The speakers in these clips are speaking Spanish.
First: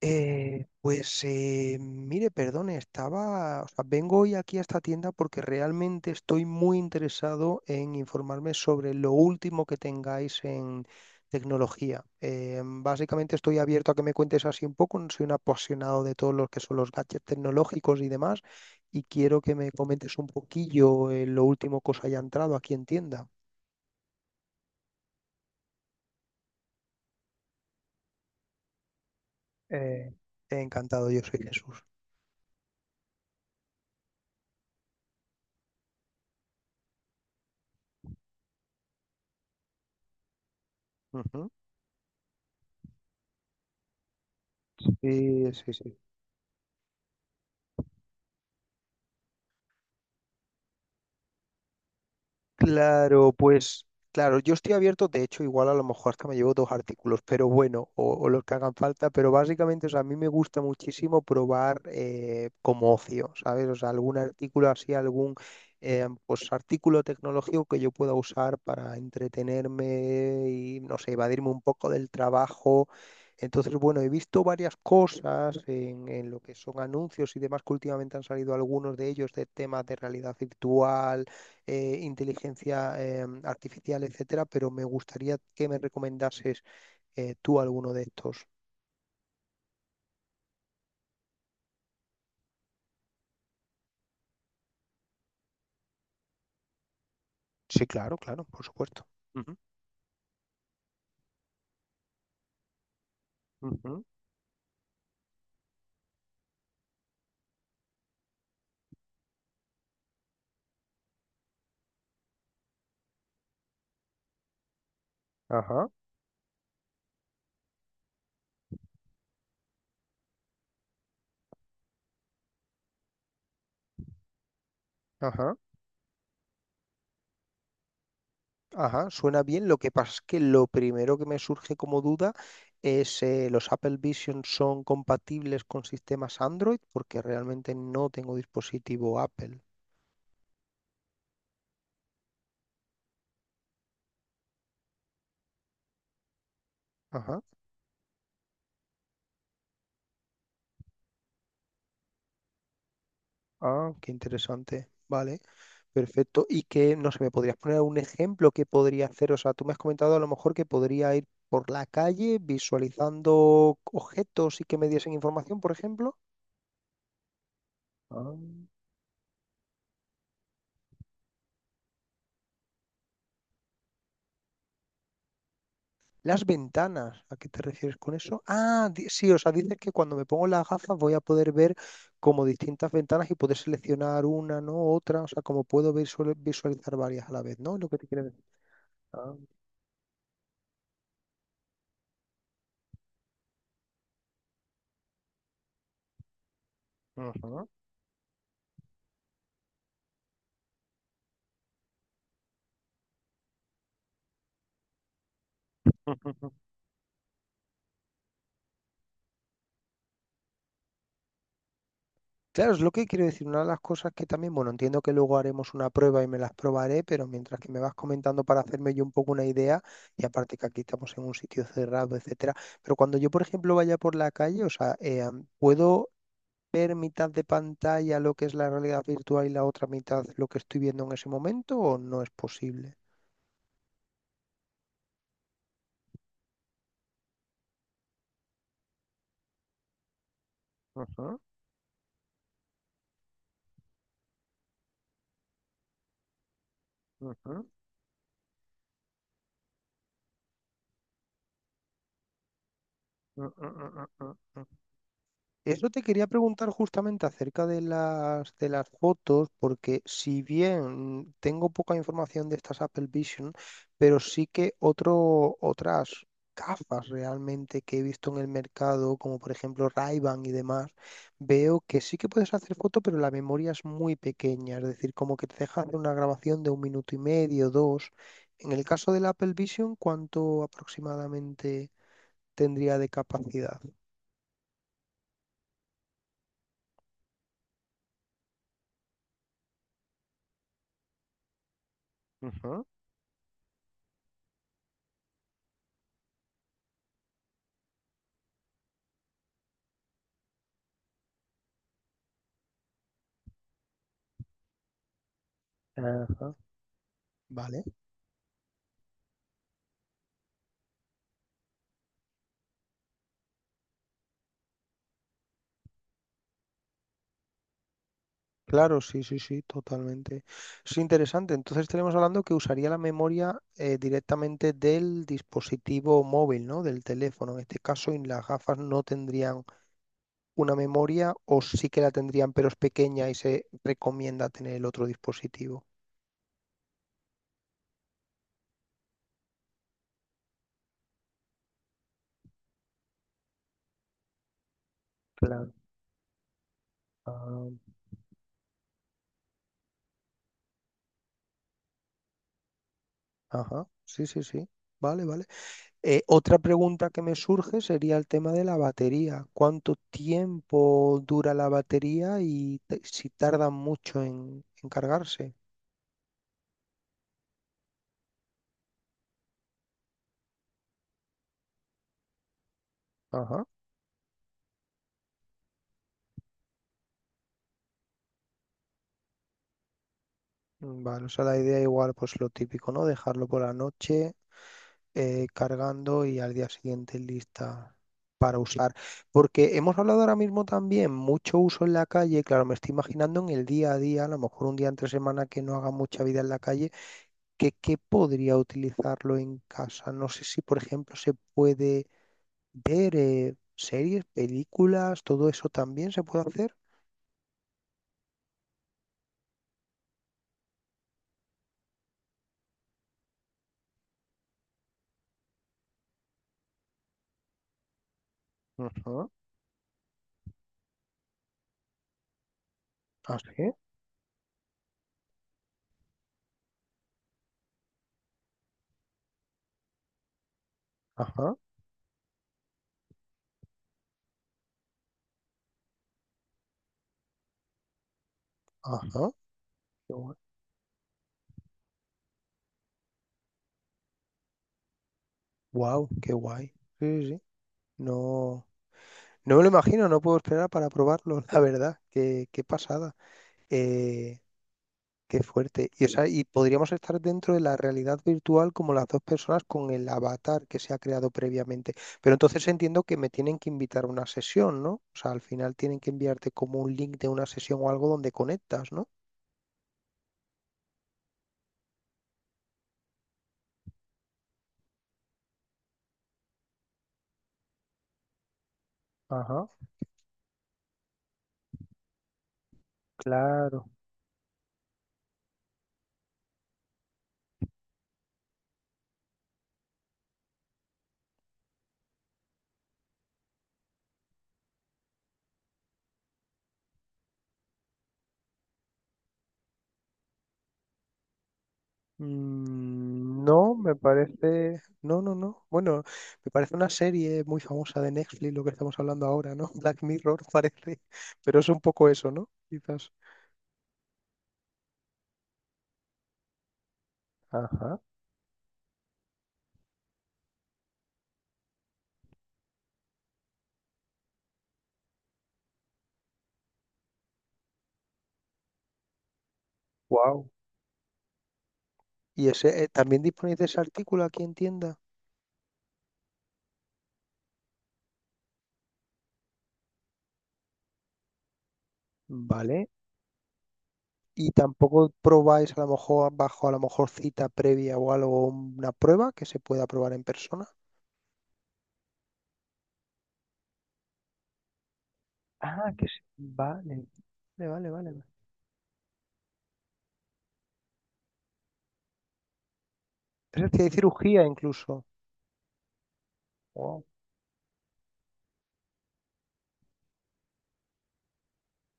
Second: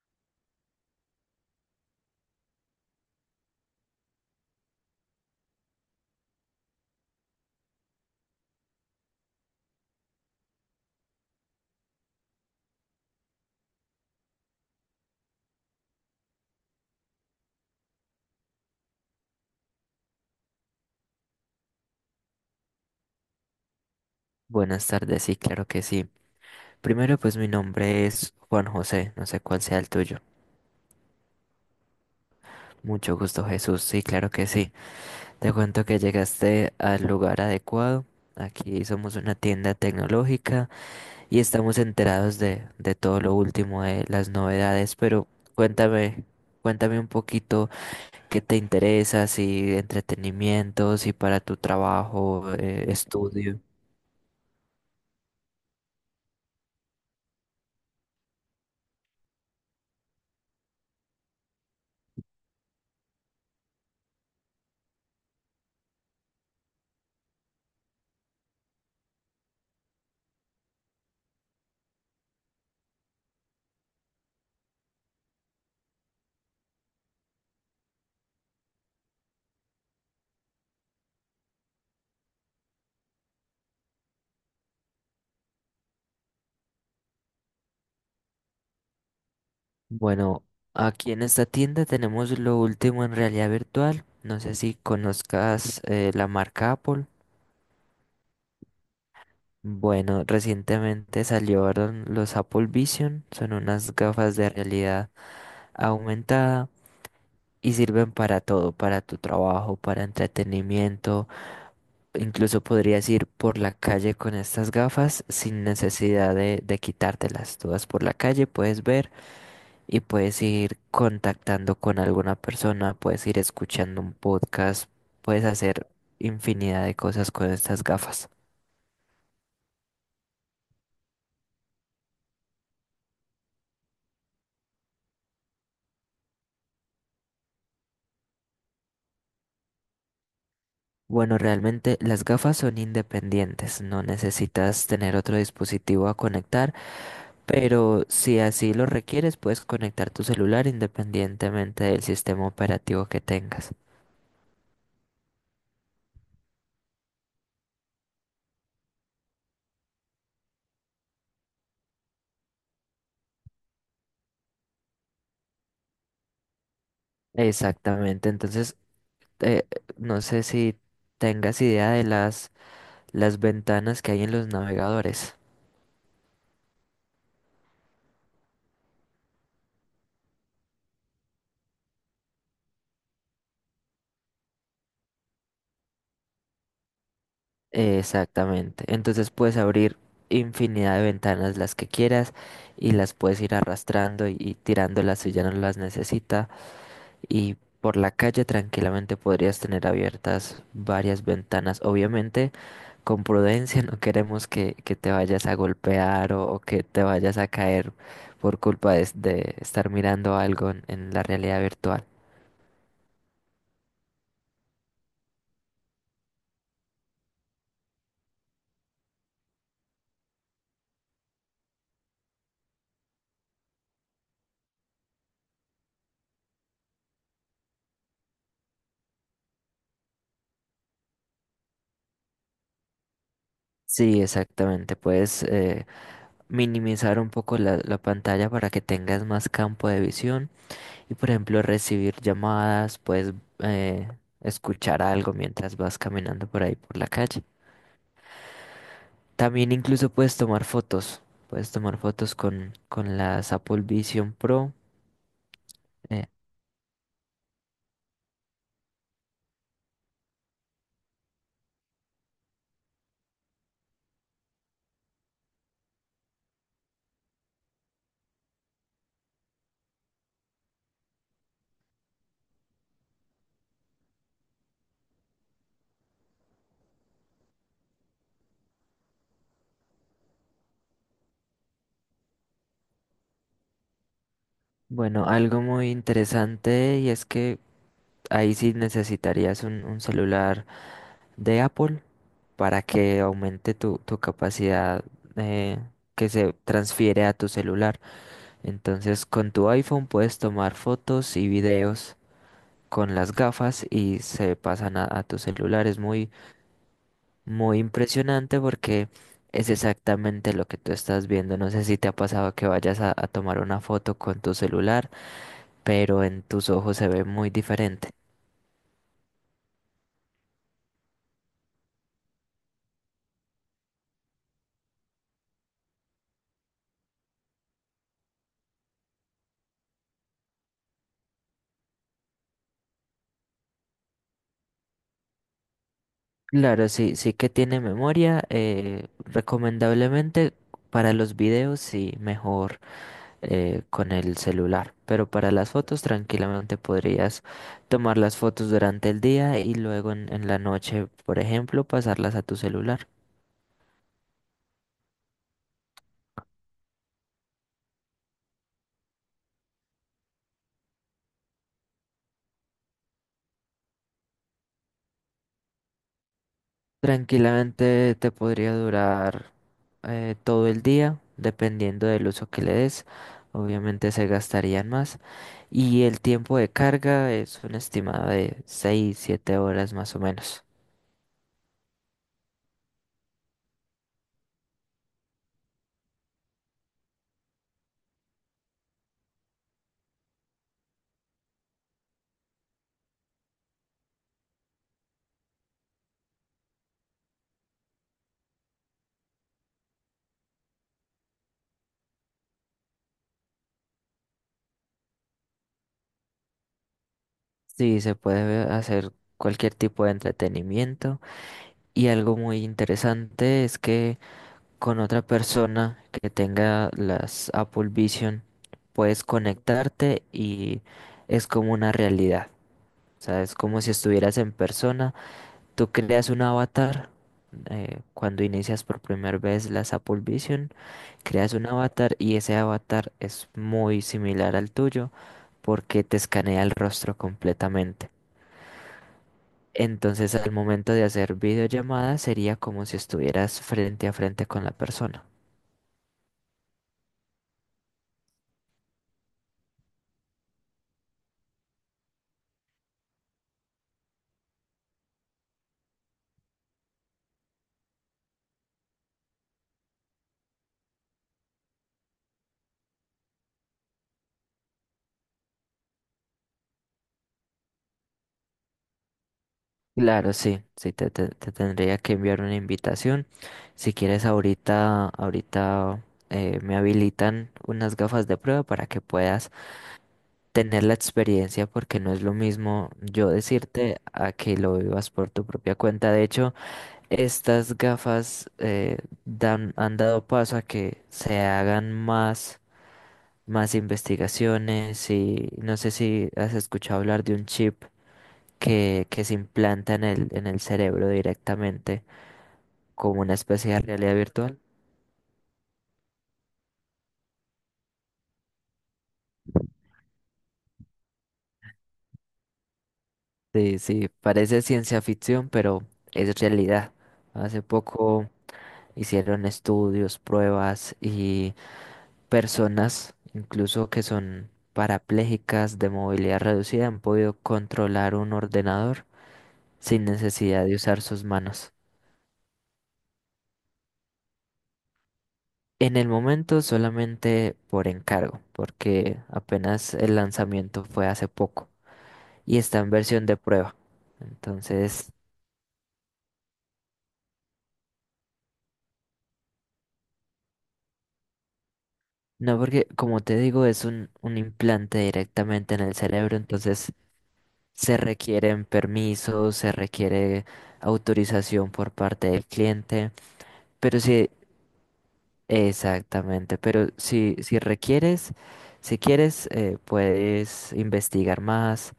Pues mire, perdone, estaba, o sea, vengo hoy aquí a esta tienda porque realmente estoy muy interesado en informarme sobre lo último que tengáis en tecnología. Básicamente estoy abierto a que me cuentes así un poco, soy un apasionado de todos los que son los gadgets tecnológicos y demás, y quiero que me comentes un poquillo lo último que os haya entrado aquí en tienda. Buenas tardes, sí, claro que sí. Primero, pues mi nombre es Juan José, no sé cuál sea el Eh, tuyo. encantado, yo soy Jesús. Mucho gusto, Jesús, sí, claro que sí. Te cuento que llegaste al lugar adecuado. Aquí somos una tienda tecnológica y Ujú. estamos enterados de todo lo último de las novedades, pero Sí, sí, sí. cuéntame, cuéntame un poquito qué te interesa, si entretenimiento, si para tu trabajo, Claro, estudio. pues claro, yo estoy abierto, de hecho, igual a lo mejor hasta me llevo dos artículos, pero bueno, o los que hagan falta, pero básicamente, o sea, a mí me gusta muchísimo probar como ocio, ¿sabes? O sea, algún artículo así, algún pues artículo tecnológico que yo pueda usar para entretenerme y, no sé, evadirme un poco del trabajo. Entonces, bueno, he visto varias cosas en lo que son anuncios y demás, que últimamente han salido algunos de ellos de temas de realidad virtual inteligencia artificial, etcétera, pero me gustaría que me recomendases tú alguno de estos. Bueno, aquí en esta tienda tenemos lo último en realidad virtual. No sé si conozcas la marca Apple. Sí, claro, claro, por supuesto. Ujú, Bueno, recientemente salieron los Apple Vision. Son unas ujú. gafas de realidad aumentada y sirven para todo, para tu trabajo, para entretenimiento. Incluso podrías ir por la calle con estas gafas sin Ajá, necesidad de quitártelas. Tú vas por la calle, puedes ver. Y puedes ir contactando con alguna persona, puedes ir escuchando un podcast, puedes ajá, hacer infinidad de cosas con estas gafas. ajá, suena bien. Lo que pasa es que lo primero que me surge como duda es los Apple Vision son compatibles con sistemas Android, porque realmente no tengo dispositivo Apple. Bueno, realmente las gafas son independientes, no necesitas tener otro dispositivo a conectar, Ajá, pero si así lo requieres, puedes conectar tu celular independientemente del sistema operativo que tengas. ah, qué interesante. Vale. Perfecto. Y que, no sé, ¿me podrías poner un ejemplo que podría hacer? O sea, tú me has comentado a lo mejor que podría ir por la calle visualizando objetos y que me diesen información, por ejemplo. Exactamente, Ah, entonces eh, no sé si tengas idea de las ventanas que hay en los navegadores. las ventanas, ¿a qué te refieres con eso? Ah, sí, o sea, dices que cuando me pongo las gafas voy a poder ver como distintas ventanas y poder seleccionar una, ¿no? Otra, o sea, como puedo visualizar varias a la vez, ¿no? Lo que te quieres decir. Exactamente. Entonces Ah. puedes abrir infinidad de ventanas las que quieras y las puedes ir arrastrando y tirándolas si ya no las necesita. Y Ujú. por la calle tranquilamente podrías tener abiertas varias ventanas. Obviamente, con prudencia, no queremos que te vayas a golpear o que te vayas a caer por culpa de estar mirando algo en la realidad virtual. Claro, es lo que quiero decir. Una de las cosas que también, bueno, entiendo que luego haremos una prueba y me las probaré, pero mientras que me vas comentando para hacerme yo un poco una idea, y aparte que aquí estamos en un sitio cerrado, etcétera, pero cuando yo, por ejemplo, vaya por la calle, o sea, ¿puedo ver mitad de pantalla lo que es la realidad virtual y la otra mitad lo que estoy viendo en ese momento o no es posible? Sí, exactamente. Puedes minimizar un poco la pantalla para que tengas más campo de visión y por Ujú, ejemplo recibir llamadas, puedes eh, escuchar algo mientras vas caminando por ahí por la calle. ujú, También incluso puedes tomar fotos con mm, mm, las Apple mm, mm, Vision mm, mm. Pro. Eso te quería Eh, preguntar justamente acerca de las fotos, porque si bien tengo poca información de estas Apple Vision, pero sí que otro, otras gafas realmente que he visto en el mercado, como por ejemplo Ray-Ban y demás, veo que sí que puedes hacer fotos, pero la memoria es muy pequeña, es decir, como que te deja hacer una grabación de un minuto y medio, dos. En el caso del Apple Vision, ¿cuánto aproximadamente tendría de capacidad? bueno, algo muy interesante y es que ahí sí necesitarías un celular de Apple para Ujú. que aumente tu capacidad eh, que se transfiere a tu celular. Entonces con tu iPhone puedes tomar fotos y videos con las gafas y se pasan a tu celular. Es muy, Ajá, muy vale. impresionante porque es exactamente lo que tú estás viendo. No sé si te ha pasado que vayas a tomar una foto con tu celular, pero en tus ojos se ve muy diferente. Claro, sí, sí, sí, totalmente. Es interesante. Entonces estaremos hablando que usaría la memoria directamente del dispositivo móvil, ¿no? Del teléfono. En este caso, y las gafas no tendrían una memoria o sí que la tendrían, pero es pequeña y se recomienda tener el otro dispositivo. Claro, sí, sí que tiene memoria. Recomendablemente para los videos, sí, mejor. Con el celular. Pero para las Claro. fotos tranquilamente podrías Ah. tomar las fotos durante el día y luego en la noche, por ejemplo, pasarlas a tu celular. Ajá, sí, sí, sí. Vale, vale. Otra pregunta que me surge sería el tema de la batería. ¿Cuánto tiempo dura la batería y si tarda mucho en cargarse? Tranquilamente te podría durar todo el día, dependiendo del uso que le des. Ajá. Obviamente se gastarían más. Y el tiempo de carga es un estimado de 6, 7 horas más o menos. Mm, vale, o sea, la idea igual, pues lo típico, ¿no? Dejarlo por la noche cargando y al día siguiente lista para usar. Porque hemos hablado ahora mismo también mucho uso en la calle, claro, me estoy imaginando en el día a día, a lo mejor un día entre semana que no haga mucha vida en la calle, que podría utilizarlo en casa. No sé si, por ejemplo, se puede ver series, películas, todo eso también se puede hacer. Sí, se puede hacer cualquier tipo de entretenimiento. Y algo muy interesante es que con otra persona que tenga las Apple Vision, puedes Ajá. conectarte y es como una realidad. O sea, es Así, como si estuvieras en persona. Tú creas un avatar cuando inicias por primera vez las Apple Vision, creas ajá, un avatar y ese avatar es muy similar al tuyo porque te escanea el rostro completamente. ajá. Qué Entonces, bueno. al momento de hacer videollamadas sería como si estuvieras frente a frente con la persona. Wow, qué guay. Sí, sí, sí. No, no me lo imagino, no puedo esperar para probarlo, la verdad. Qué pasada. Eh, qué fuerte. Y, o sea, y podríamos estar dentro de la realidad virtual como las dos personas con el avatar que se ha creado previamente. Pero entonces entiendo que me tienen que invitar a una sesión, ¿no? O sea, al final tienen que enviarte como un link de una sesión o algo donde conectas, ¿no? Claro, sí, sí, te tendría que enviar una invitación. Si quieres, ahorita me habilitan unas gafas de prueba para que puedas Ajá, tener la experiencia, porque no es lo mismo yo claro. decirte a que lo vivas por tu propia cuenta. De hecho, estas gafas han dado paso a que se hagan más investigaciones y no sé si has escuchado hablar de un chip que se implanta en el cerebro directamente como una Mm, especie no, de me realidad virtual. parece. No, no, no. Bueno, me parece una serie muy famosa de Netflix, lo que estamos hablando ahora, ¿no? Black Mirror parece, pero es un poco eso, ¿no? Quizás. Sí, sí, parece ciencia ficción, pero es realidad. Hace Ajá, poco hicieron estudios, pruebas y personas, incluso que son parapléjicas de movilidad reducida, han podido controlar un ordenador sin wow. necesidad de usar sus manos. Y ese, también disponéis de ese artículo aquí en tienda. En el momento solamente por encargo, porque apenas el lanzamiento fue hace poco y está Vale. en versión de prueba. Y tampoco Entonces. probáis a lo mejor bajo a lo mejor cita previa o algo, una prueba que se pueda probar en persona. No, porque como te digo, es un implante directamente en Ah, el que sí, cerebro, entonces vale, vale, se vale, vale. requieren permisos, se requiere autorización por parte del cliente, Es decir, hay pero sí, cirugía incluso. exactamente, pero Wow. si, requieres, si quieres, puedes investigar más,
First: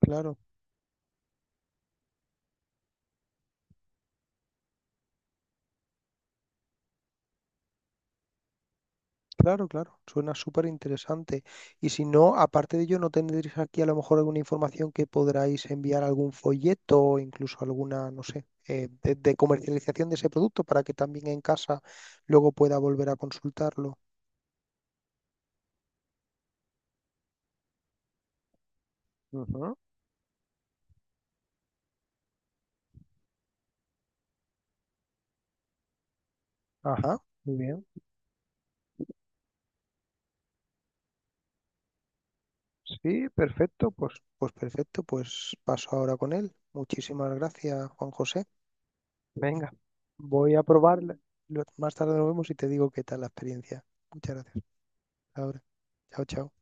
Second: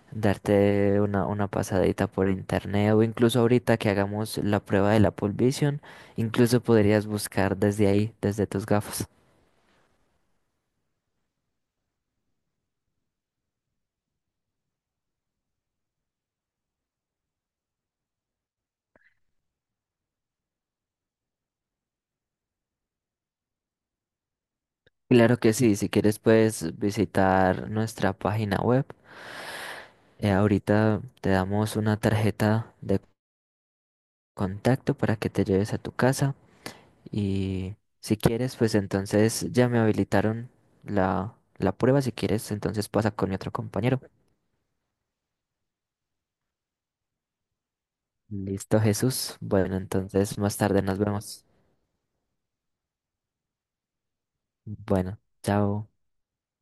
Claro. darte una pasadita por internet o incluso ahorita que hagamos la prueba de la Vision, incluso podrías buscar desde ahí, desde tus gafas. Claro, claro, suena súper interesante. Y si no, aparte de ello, ¿no tendréis aquí a lo mejor alguna información que podráis enviar algún folleto o incluso alguna, no sé, de comercialización de ese producto para que también en casa luego pueda volver a consultarlo? Claro que sí, si quieres puedes visitar nuestra página web. Ujú. Ahorita te damos una tarjeta de contacto para que te lleves a tu casa Ajá. Muy y bien. si quieres, pues entonces ya me habilitaron la prueba. Si quieres, entonces pasa Sí, con mi otro perfecto. compañero. Pues pues perfecto, pues paso ahora con él. Muchísimas gracias, Juan José. Listo, Jesús. Venga, Bueno, entonces voy más a tarde nos probarle. vemos. Más tarde nos vemos y te digo qué tal la experiencia. Muchas gracias. Bueno, Ahora, chao. chao, chao.